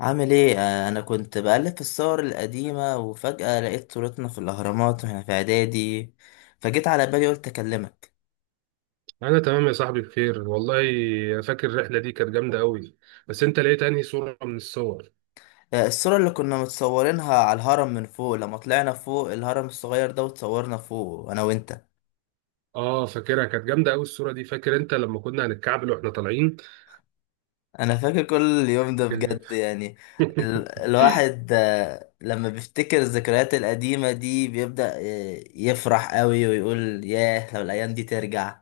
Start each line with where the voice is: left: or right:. left: عامل ايه؟ انا كنت بقلب في الصور القديمة وفجأة لقيت صورتنا في الاهرامات واحنا في اعدادي. فجيت على بالي قلت اكلمك.
right: انا تمام يا صاحبي، بخير والله. فاكر الرحله دي كانت جامده قوي. بس انت لقيت انهي صوره من الصور؟
left: الصورة اللي كنا متصورينها على الهرم من فوق لما طلعنا فوق الهرم الصغير ده وتصورنا فوق انا وانت.
right: اه، فاكرها كانت جامده قوي الصوره دي. فاكر انت لما كنا هنتكعبل واحنا طالعين؟
left: انا فاكر كل اليوم ده
right: كان-
left: بجد يعني. ال الواحد آه، لما بيفتكر الذكريات القديمة دي بيبدأ يفرح قوي ويقول ياه لو الايام دي ترجع.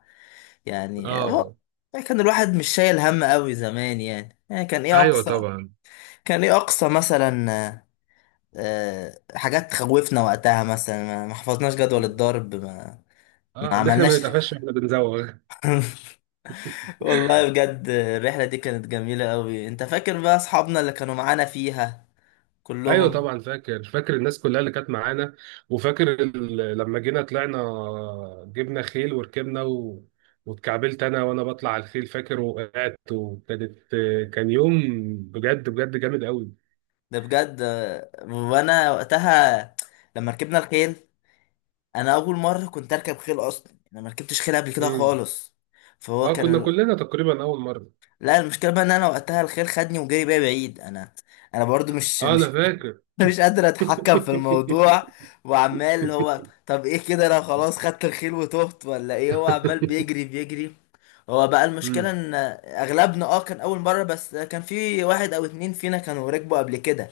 left: يعني هو-
right: اه،
left: يعني كان الواحد مش شايل هم قوي زمان، يعني كان ايه
right: ايوه
left: اقصى،
right: طبعا.
left: كان ايه اقصى مثلا. حاجات تخوفنا وقتها مثلا ما حفظناش جدول الضرب، ما
right: اه، ان احنا ما
left: عملناش.
right: نتقفش واحنا بنزوغ.
left: والله بجد الرحلة دي كانت جميلة قوي. انت فاكر بقى اصحابنا اللي كانوا معانا فيها
right: ايوه
left: كلهم؟
right: طبعا، فاكر فاكر الناس كلها اللي كانت معانا. وفاكر لما جينا طلعنا، جبنا خيل وركبنا واتكعبلت انا وانا بطلع على الخيل، فاكر وقعت وكانت. كان يوم بجد بجد جامد قوي.
left: ده بجد. وانا وقتها لما ركبنا الخيل، انا اول مرة كنت اركب خيل، اصلا انا ما ركبتش خيل قبل كده
right: امم.
left: خالص. فهو
right: اه، كنا
left: كان.
right: كلنا تقريبا اول مره.
left: لا، المشكله بقى ان انا وقتها الخيل خدني وجري بيا بعيد. انا برضو مش
right: اه،
left: مش
right: انا فاكر.
left: مش قادر اتحكم في الموضوع. وعمال هو، طب ايه كده، انا خلاص خدت الخيل وتهت ولا ايه، هو عمال بيجري بيجري. هو بقى المشكله
right: امم.
left: ان اغلبنا كان اول مره، بس كان في واحد او اتنين فينا كانوا ركبوا قبل كده.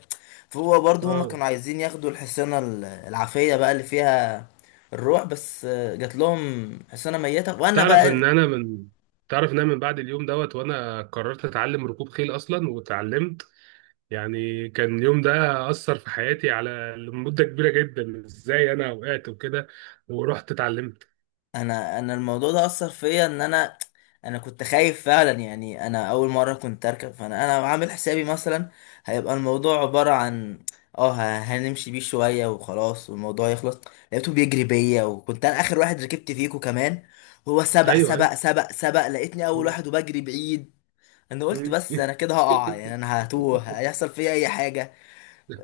left: فهو برضو هما
right: اه،
left: كانوا عايزين ياخدوا الحصانه العافيه بقى اللي فيها الروح بس. جات لهم حصانه ميته وانا
right: تعرف ان
left: بقى.
right: انا من تعرف ان انا من بعد اليوم دوت، وانا قررت اتعلم ركوب خيل اصلا واتعلمت. يعني كان اليوم ده أثر في حياتي لمدة كبيرة جدا، إزاي أنا وقعت وكده، ورحت اتعلمت.
left: انا الموضوع ده اثر فيا ان انا كنت خايف فعلا، يعني انا اول مره كنت اركب، فانا عامل حسابي مثلا هيبقى الموضوع عباره عن هنمشي بيه شويه وخلاص والموضوع يخلص. لقيته بيجري بيا وكنت انا اخر واحد ركبت فيكو كمان، وهو سبق
right: أيوه أيوه.
left: سبق سبق سبق لقيتني اول
right: مم.
left: واحد وبجري بعيد. انا قلت
right: مم.
left: بس انا كده هقع، يعني انا هتوه هيحصل فيا اي حاجه.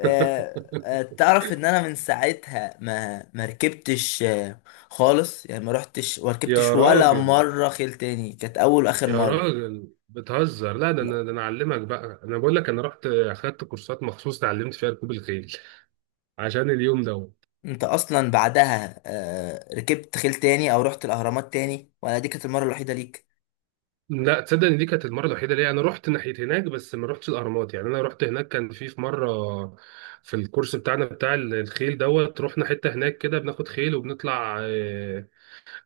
left: تعرف ان انا من ساعتها ما ركبتش خالص، يعني ما رحتش وركبتش
right: يا
left: ولا
right: راجل،
left: مره خيل تاني، كانت اول واخر
right: يا
left: مره.
right: راجل بتهزر. لا ده
left: لا،
right: أنا، أعلمك بقى. أنا بقول لك أنا رحت أخدت كورسات مخصوص اتعلمت فيها ركوب الخيل عشان اليوم ده.
left: انت اصلا بعدها ركبت خيل تاني او رحت الاهرامات تاني، ولا دي كانت المره الوحيده ليك؟
right: لا، تصدق ان دي كانت المره الوحيده ليا. انا رحت ناحيه هناك بس ما رحتش الاهرامات. يعني انا رحت هناك، كان في مره في الكورس بتاعنا، بتاع الخيل دوت، رحنا حته هناك كده بناخد خيل وبنطلع،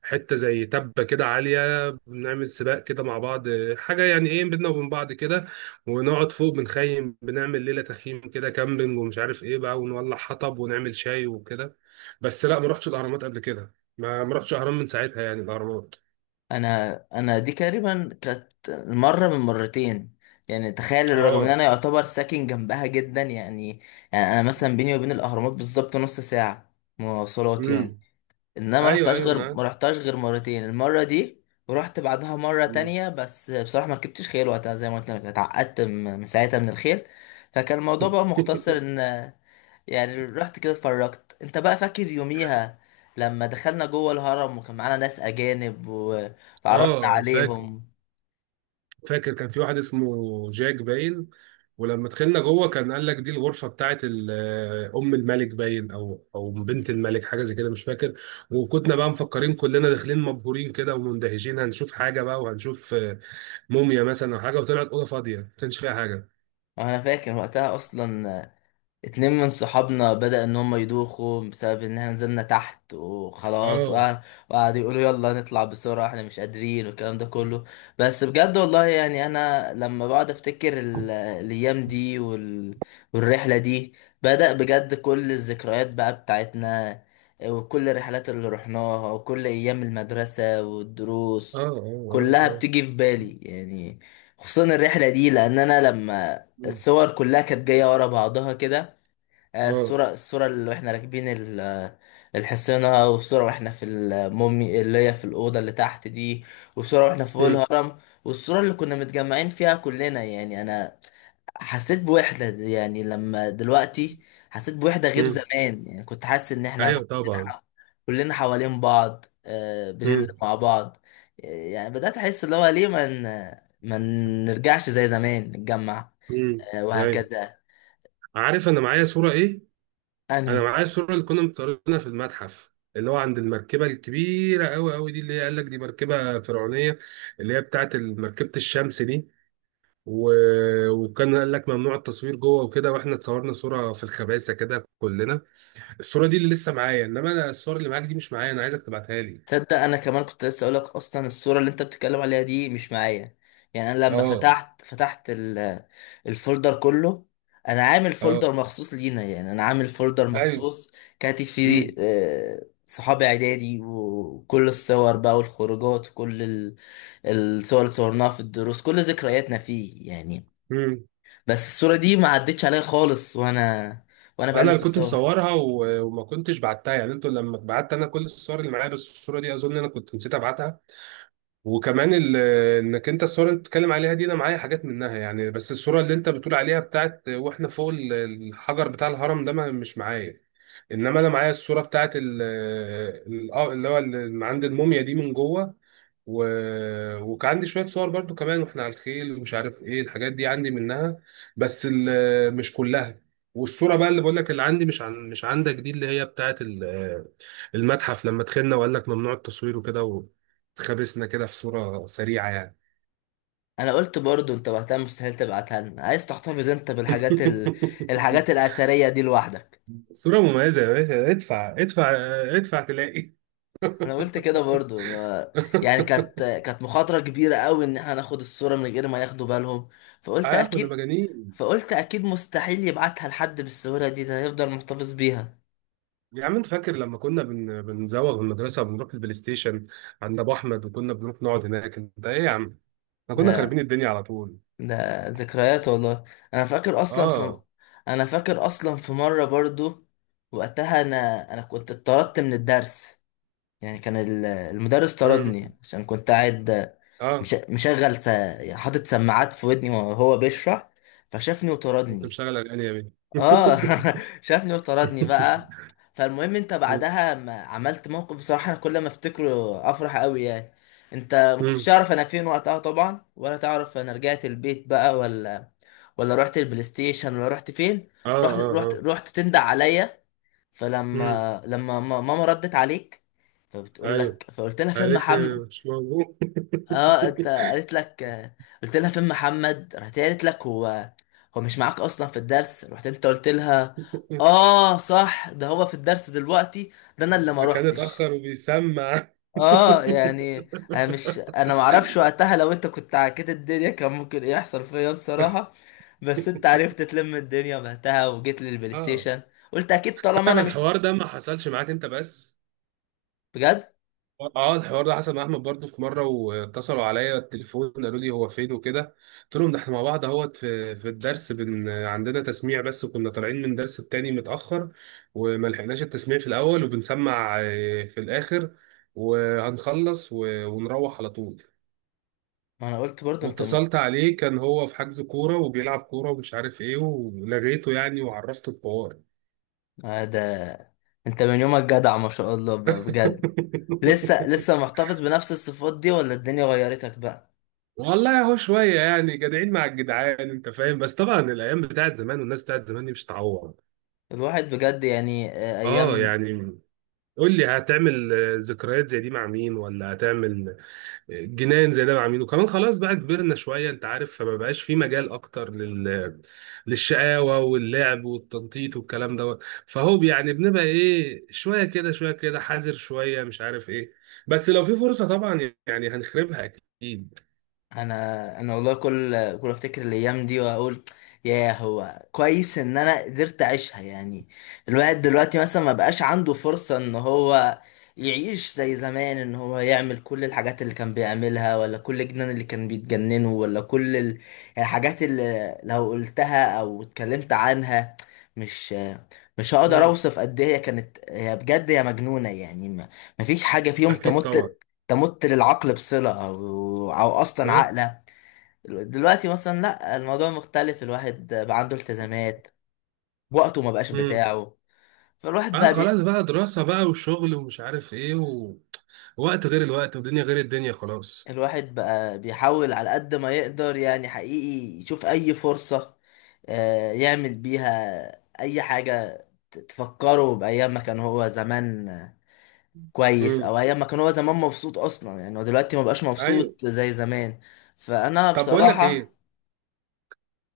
right: حته زي تبه كده عاليه، بنعمل سباق كده مع بعض، حاجه يعني ايه بينا وبين بعض كده. ونقعد فوق بنخيم، بنعمل ليله تخييم كده كامبينج ومش عارف ايه بقى، ونولع حطب ونعمل شاي وكده. بس لا، ما رحتش الاهرامات قبل كده. ما رحتش اهرام من ساعتها، يعني الاهرامات.
left: انا دي تقريبا كانت مره من مرتين، يعني تخيل رغم ان
right: اه.
left: انا يعتبر ساكن جنبها جدا يعني. يعني انا مثلا بيني وبين الاهرامات بالظبط نص ساعه مواصلات
right: امم.
left: يعني. ان انا ما
right: ايوه
left: رحتهاش غير
right: ايوه.
left: ما رحتهاش غير مرتين، المره دي ورحت بعدها مره
right: مم.
left: تانية، بس بصراحه ما ركبتش خيل وقتها زي ما قلت لك اتعقدت من ساعتها من الخيل. فكان الموضوع بقى مختصر ان يعني رحت كده اتفرجت. انت بقى فاكر يوميها لما دخلنا جوه الهرم وكان معانا ناس اجانب وتعرفنا
right: اه فاكر،
left: عليهم؟
right: فاكر كان في واحد اسمه جاك باين. ولما دخلنا جوه كان قال لك دي الغرفه بتاعت ام الملك باين، او بنت الملك حاجه زي كده مش فاكر. وكنا بقى مفكرين كلنا داخلين مبهورين كده ومندهشين، هنشوف حاجه بقى وهنشوف موميا مثلا او حاجه، وطلعت اوضه فاضيه ما كانش فيها حاجه.
left: انا فاكر وقتها اصلا اتنين من صحابنا بدأ ان هم يدوخوا بسبب ان احنا نزلنا تحت وخلاص،
right: اه
left: وقعدوا يقولوا يلا نطلع بسرعة احنا مش قادرين والكلام ده كله. بس بجد والله، يعني انا لما بقعد افتكر الايام دي والرحلة دي، بدأ بجد كل الذكريات بقى بتاعتنا، وكل الرحلات اللي رحناها، وكل ايام المدرسة
right: اه
left: والدروس،
right: اه اه.
left: كلها
right: اه.
left: بتيجي في بالي يعني. خصوصا الرحلة دي، لان انا لما
right: مم.
left: الصور كلها كانت جاية ورا بعضها كده،
right: اه.
left: الصورة اللي واحنا راكبين الحصينة، والصورة واحنا في المومي اللي هي في الأوضة اللي تحت دي، والصورة واحنا فوق
right: مم.
left: الهرم، والصورة اللي كنا متجمعين فيها كلنا، يعني أنا حسيت بوحدة يعني لما دلوقتي. حسيت بوحدة غير
right: مم.
left: زمان، يعني كنت حاسس إن إحنا
right: ايوه طبعا.
left: كلنا، كلنا حوالين بعض بننزل
right: مم.
left: مع بعض. يعني بدأت أحس اللي هو ليه ما نرجعش زي زمان نتجمع،
right: مم. ايوه.
left: وهكذا.
right: عارف انا معايا صوره ايه؟ انا
left: أنهي؟
right: معايا الصوره اللي كنا متصورينها في المتحف، اللي هو عند المركبه الكبيره قوي قوي دي، اللي هي قال لك دي مركبه فرعونيه، اللي هي بتاعت مركبه الشمس دي و... وكان قال لك ممنوع التصوير جوه وكده، واحنا اتصورنا صوره في الخباثه كده كلنا. الصوره دي اللي لسه معايا، انما انا الصور اللي معاك دي مش معايا، انا عايزك تبعتها لي.
left: تصدق انا كمان كنت لسه اقولك، اصلا الصوره اللي انت بتتكلم عليها دي مش معايا. يعني انا لما
right: اه.
left: فتحت الفولدر كله، انا عامل
right: اه.
left: فولدر مخصوص لينا، يعني انا عامل فولدر
right: ايوه.
left: مخصوص كاتب فيه
right: امم.
left: صحابي اعدادي، وكل الصور بقى والخروجات وكل الصور اللي صورناها في الدروس، كل ذكرياتنا فيه يعني.
right: امم.
left: بس الصوره دي ما عدتش عليا خالص وانا
right: انا اللي
left: بألف
right: كنت
left: الصور.
right: مصورها وما كنتش بعتها، يعني انتوا لما بعت، انا كل الصور اللي معايا، بس الصوره دي اظن انا كنت نسيت ابعتها. وكمان انك انت الصوره اللي بتتكلم عليها دي، انا معايا حاجات منها يعني، بس الصوره اللي انت بتقول عليها بتاعت واحنا فوق الحجر بتاع الهرم ده ما مش معايا. انما انا معايا الصوره بتاعت اللي هو اللي عند الموميا دي من جوه و... وكان عندي شويه صور برضو كمان واحنا على الخيل ومش عارف ايه الحاجات دي عندي منها، بس مش كلها. والصوره بقى اللي بقول لك اللي عندي، مش عندك دي، اللي هي بتاعت المتحف لما دخلنا وقال لك ممنوع التصوير وكده، واتخابسنا كده في صوره سريعه يعني.
left: انا قلت برضو انت وقتها مستحيل تبعتها لنا، عايز تحتفظ انت بالحاجات الحاجات الاثريه دي لوحدك.
right: صوره مميزه يا باشا، ادفع ادفع، ادفع تلاقي.
left: انا قلت كده برضو ما... يعني كانت مخاطره كبيره قوي ان احنا ناخد الصوره من غير ما ياخدوا بالهم. فقلت
right: اه، كنا
left: اكيد
right: مجانين.
left: فقلت اكيد مستحيل يبعتها لحد بالصوره دي، ده هيفضل محتفظ بيها.
right: يا عم، انت فاكر لما كنا بنزوغ من المدرسه وبنروح البلاي ستيشن عند ابو احمد، وكنا بنروح نقعد هناك. انت ايه يا عم، احنا كنا خاربين
left: ده
right: الدنيا على طول.
left: ده ذكريات والله. انا فاكر اصلا في
right: اه.
left: انا فاكر اصلا في مره برضو، وقتها انا كنت اتطردت من الدرس، يعني كان المدرس
right: امم.
left: طردني عشان كنت قاعد
right: اه.
left: مشغل حاطط سماعات في ودني وهو بيشرح، فشافني
right: كنت
left: وطردني.
right: مشغل اغاني يا بيه.
left: اه شافني وطردني بقى. فالمهم انت بعدها ما عملت موقف بصراحة، انا كل ما افتكره افرح قوي يعني. انت ما كنتش
right: امم.
left: تعرف انا فين وقتها طبعا، ولا تعرف انا رجعت البيت بقى ولا رحت البلاي ستيشن، ولا رحت فين.
right: اه.
left: رحت
right: اه.
left: رحت
right: اه.
left: رحت تندع عليا.
right: امم.
left: فلما لما ما- ماما ردت عليك، فبتقول
right: ايوه.
left: لك فقلت لها فين
right: قالت لي
left: محمد.
right: مش موجود.
left: اه، انت قالت لك قلت لها فين محمد، راحت هي قالت لك هو مش معاك اصلا في الدرس، رحت انت قلت لها اه صح ده هو في الدرس دلوقتي، ده انا اللي ما
right: ده كان
left: روحتش.
right: اتاخر وبيسمع.
left: اه، يعني انا ما اعرفش وقتها لو انت كنت عكيت الدنيا كان ممكن ايه يحصل فيا بصراحة. بس انت عرفت تلم الدنيا وقتها وجيت للبلاي
right: اه،
left: ستيشن. قلت اكيد طالما
right: تعرف
left: انا مش.
right: الحوار ده ما حصلش معاك انت بس؟
left: بجد؟
right: اه، الحوار ده حصل مع احمد برضه في مره، واتصلوا عليا التليفون قالوا لي هو فين وكده. قلت لهم ده احنا مع بعض اهوت في الدرس، عندنا تسميع، بس كنا طالعين من درس التاني متاخر وما لحقناش التسميع في الاول، وبنسمع في الاخر، وهنخلص ونروح على طول.
left: ما انا قلت برضو انت
right: واتصلت عليه، كان هو في حجز كوره وبيلعب كوره ومش عارف ايه، ولغيته يعني وعرفته الحوار.
left: ده انت من يومك جدع ما شاء الله، بجد. لسه محتفظ بنفس الصفات دي ولا الدنيا غيرتك بقى؟
right: والله هو شوية يعني جدعين مع الجدعان، انت فاهم، بس طبعا الايام بتاعت زمان والناس بتاعت زمان دي مش هتعوض.
left: الواحد بجد يعني
right: اه،
left: ايام.
right: يعني قول لي، هتعمل ذكريات زي دي مع مين، ولا هتعمل جنان زي ده مع مين؟ وكمان خلاص بقى كبرنا شوية، انت عارف، فما بقاش في مجال اكتر للشقاوة واللعب والتنطيط والكلام ده. فهو يعني بنبقى ايه، شوية كده شوية كده حذر، شوية مش عارف ايه. بس لو في فرصة طبعا يعني هنخربها، اكيد.
left: انا والله كل افتكر الايام دي واقول يا هو كويس ان انا قدرت اعيشها يعني. الواحد دلوقتي مثلا ما بقاش عنده فرصة ان هو يعيش زي زمان، ان هو يعمل كل الحاجات اللي كان بيعملها، ولا كل الجنان اللي كان بيتجننه، ولا كل الحاجات اللي لو قلتها او اتكلمت عنها، مش مش هقدر
right: مم.
left: اوصف قد ايه هي كانت، هي بجد هي مجنونة يعني، ما مفيش حاجة في يوم
right: اكيد طبعا.
left: تمت للعقل بصلة، أو أصلا عاقلة. دلوقتي مثلا لأ، الموضوع مختلف، الواحد بقى عنده التزامات، وقته ما بقاش
right: اه.
left: بتاعه. فالواحد
right: اه،
left: بقى بي...
right: خلاص بقى دراسة بقى وشغل ومش عارف ايه وقت غير الوقت، ودنيا غير الدنيا، خلاص.
left: الواحد بقى بيحاول على قد ما يقدر، يعني حقيقي يشوف أي فرصة يعمل بيها أي حاجة تفكره بأيام ما كان هو زمان كويس،
right: امم.
left: أو أيام ما كان هو زمان مبسوط، أصلا يعني هو دلوقتي ما بقاش
right: ايوه.
left: مبسوط زي زمان. فأنا
right: طب،
left: بصراحة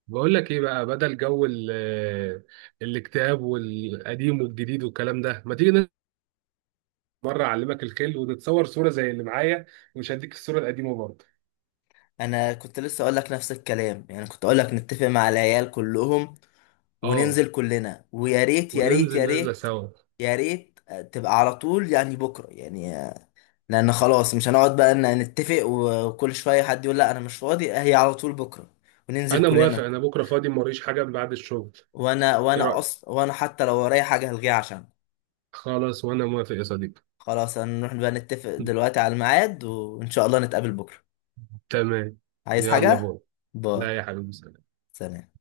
right: بقول لك ايه بقى، بدل جو ال... آه، الاكتئاب والقديم والجديد والكلام ده، ما تيجي مرة اعلمك الخيل ونتصور صورة زي اللي معايا، ومش هديك الصورة القديمة برضه.
left: انا كنت لسه اقول لك نفس الكلام، يعني كنت اقول لك نتفق مع العيال كلهم
right: اه،
left: وننزل كلنا، ويا ريت يا ريت
right: وننزل
left: يا
right: نازلة
left: ريت،
right: سوا.
left: يا ريت تبقى على طول يعني بكره يعني لان خلاص مش هنقعد بقى ان نتفق وكل شويه حد يقول لا انا مش فاضي، هي على طول بكره وننزل
right: انا موافق،
left: كلنا.
right: انا بكرة فاضي، موريش حاجة من بعد الشغل.
left: وانا
right: ايه
left: وانا
right: رأيك؟
left: اصلا حتى لو ورايا حاجه هلغيها عشان
right: خلاص وانا موافق يا صديقي.
left: خلاص. هنروح بقى نتفق دلوقتي على الميعاد، وان شاء الله نتقابل بكره.
right: تمام.
left: عايز
right: يلا
left: حاجه؟
right: بقى.
left: باي.
right: لا يا حبيبي.
left: سلام.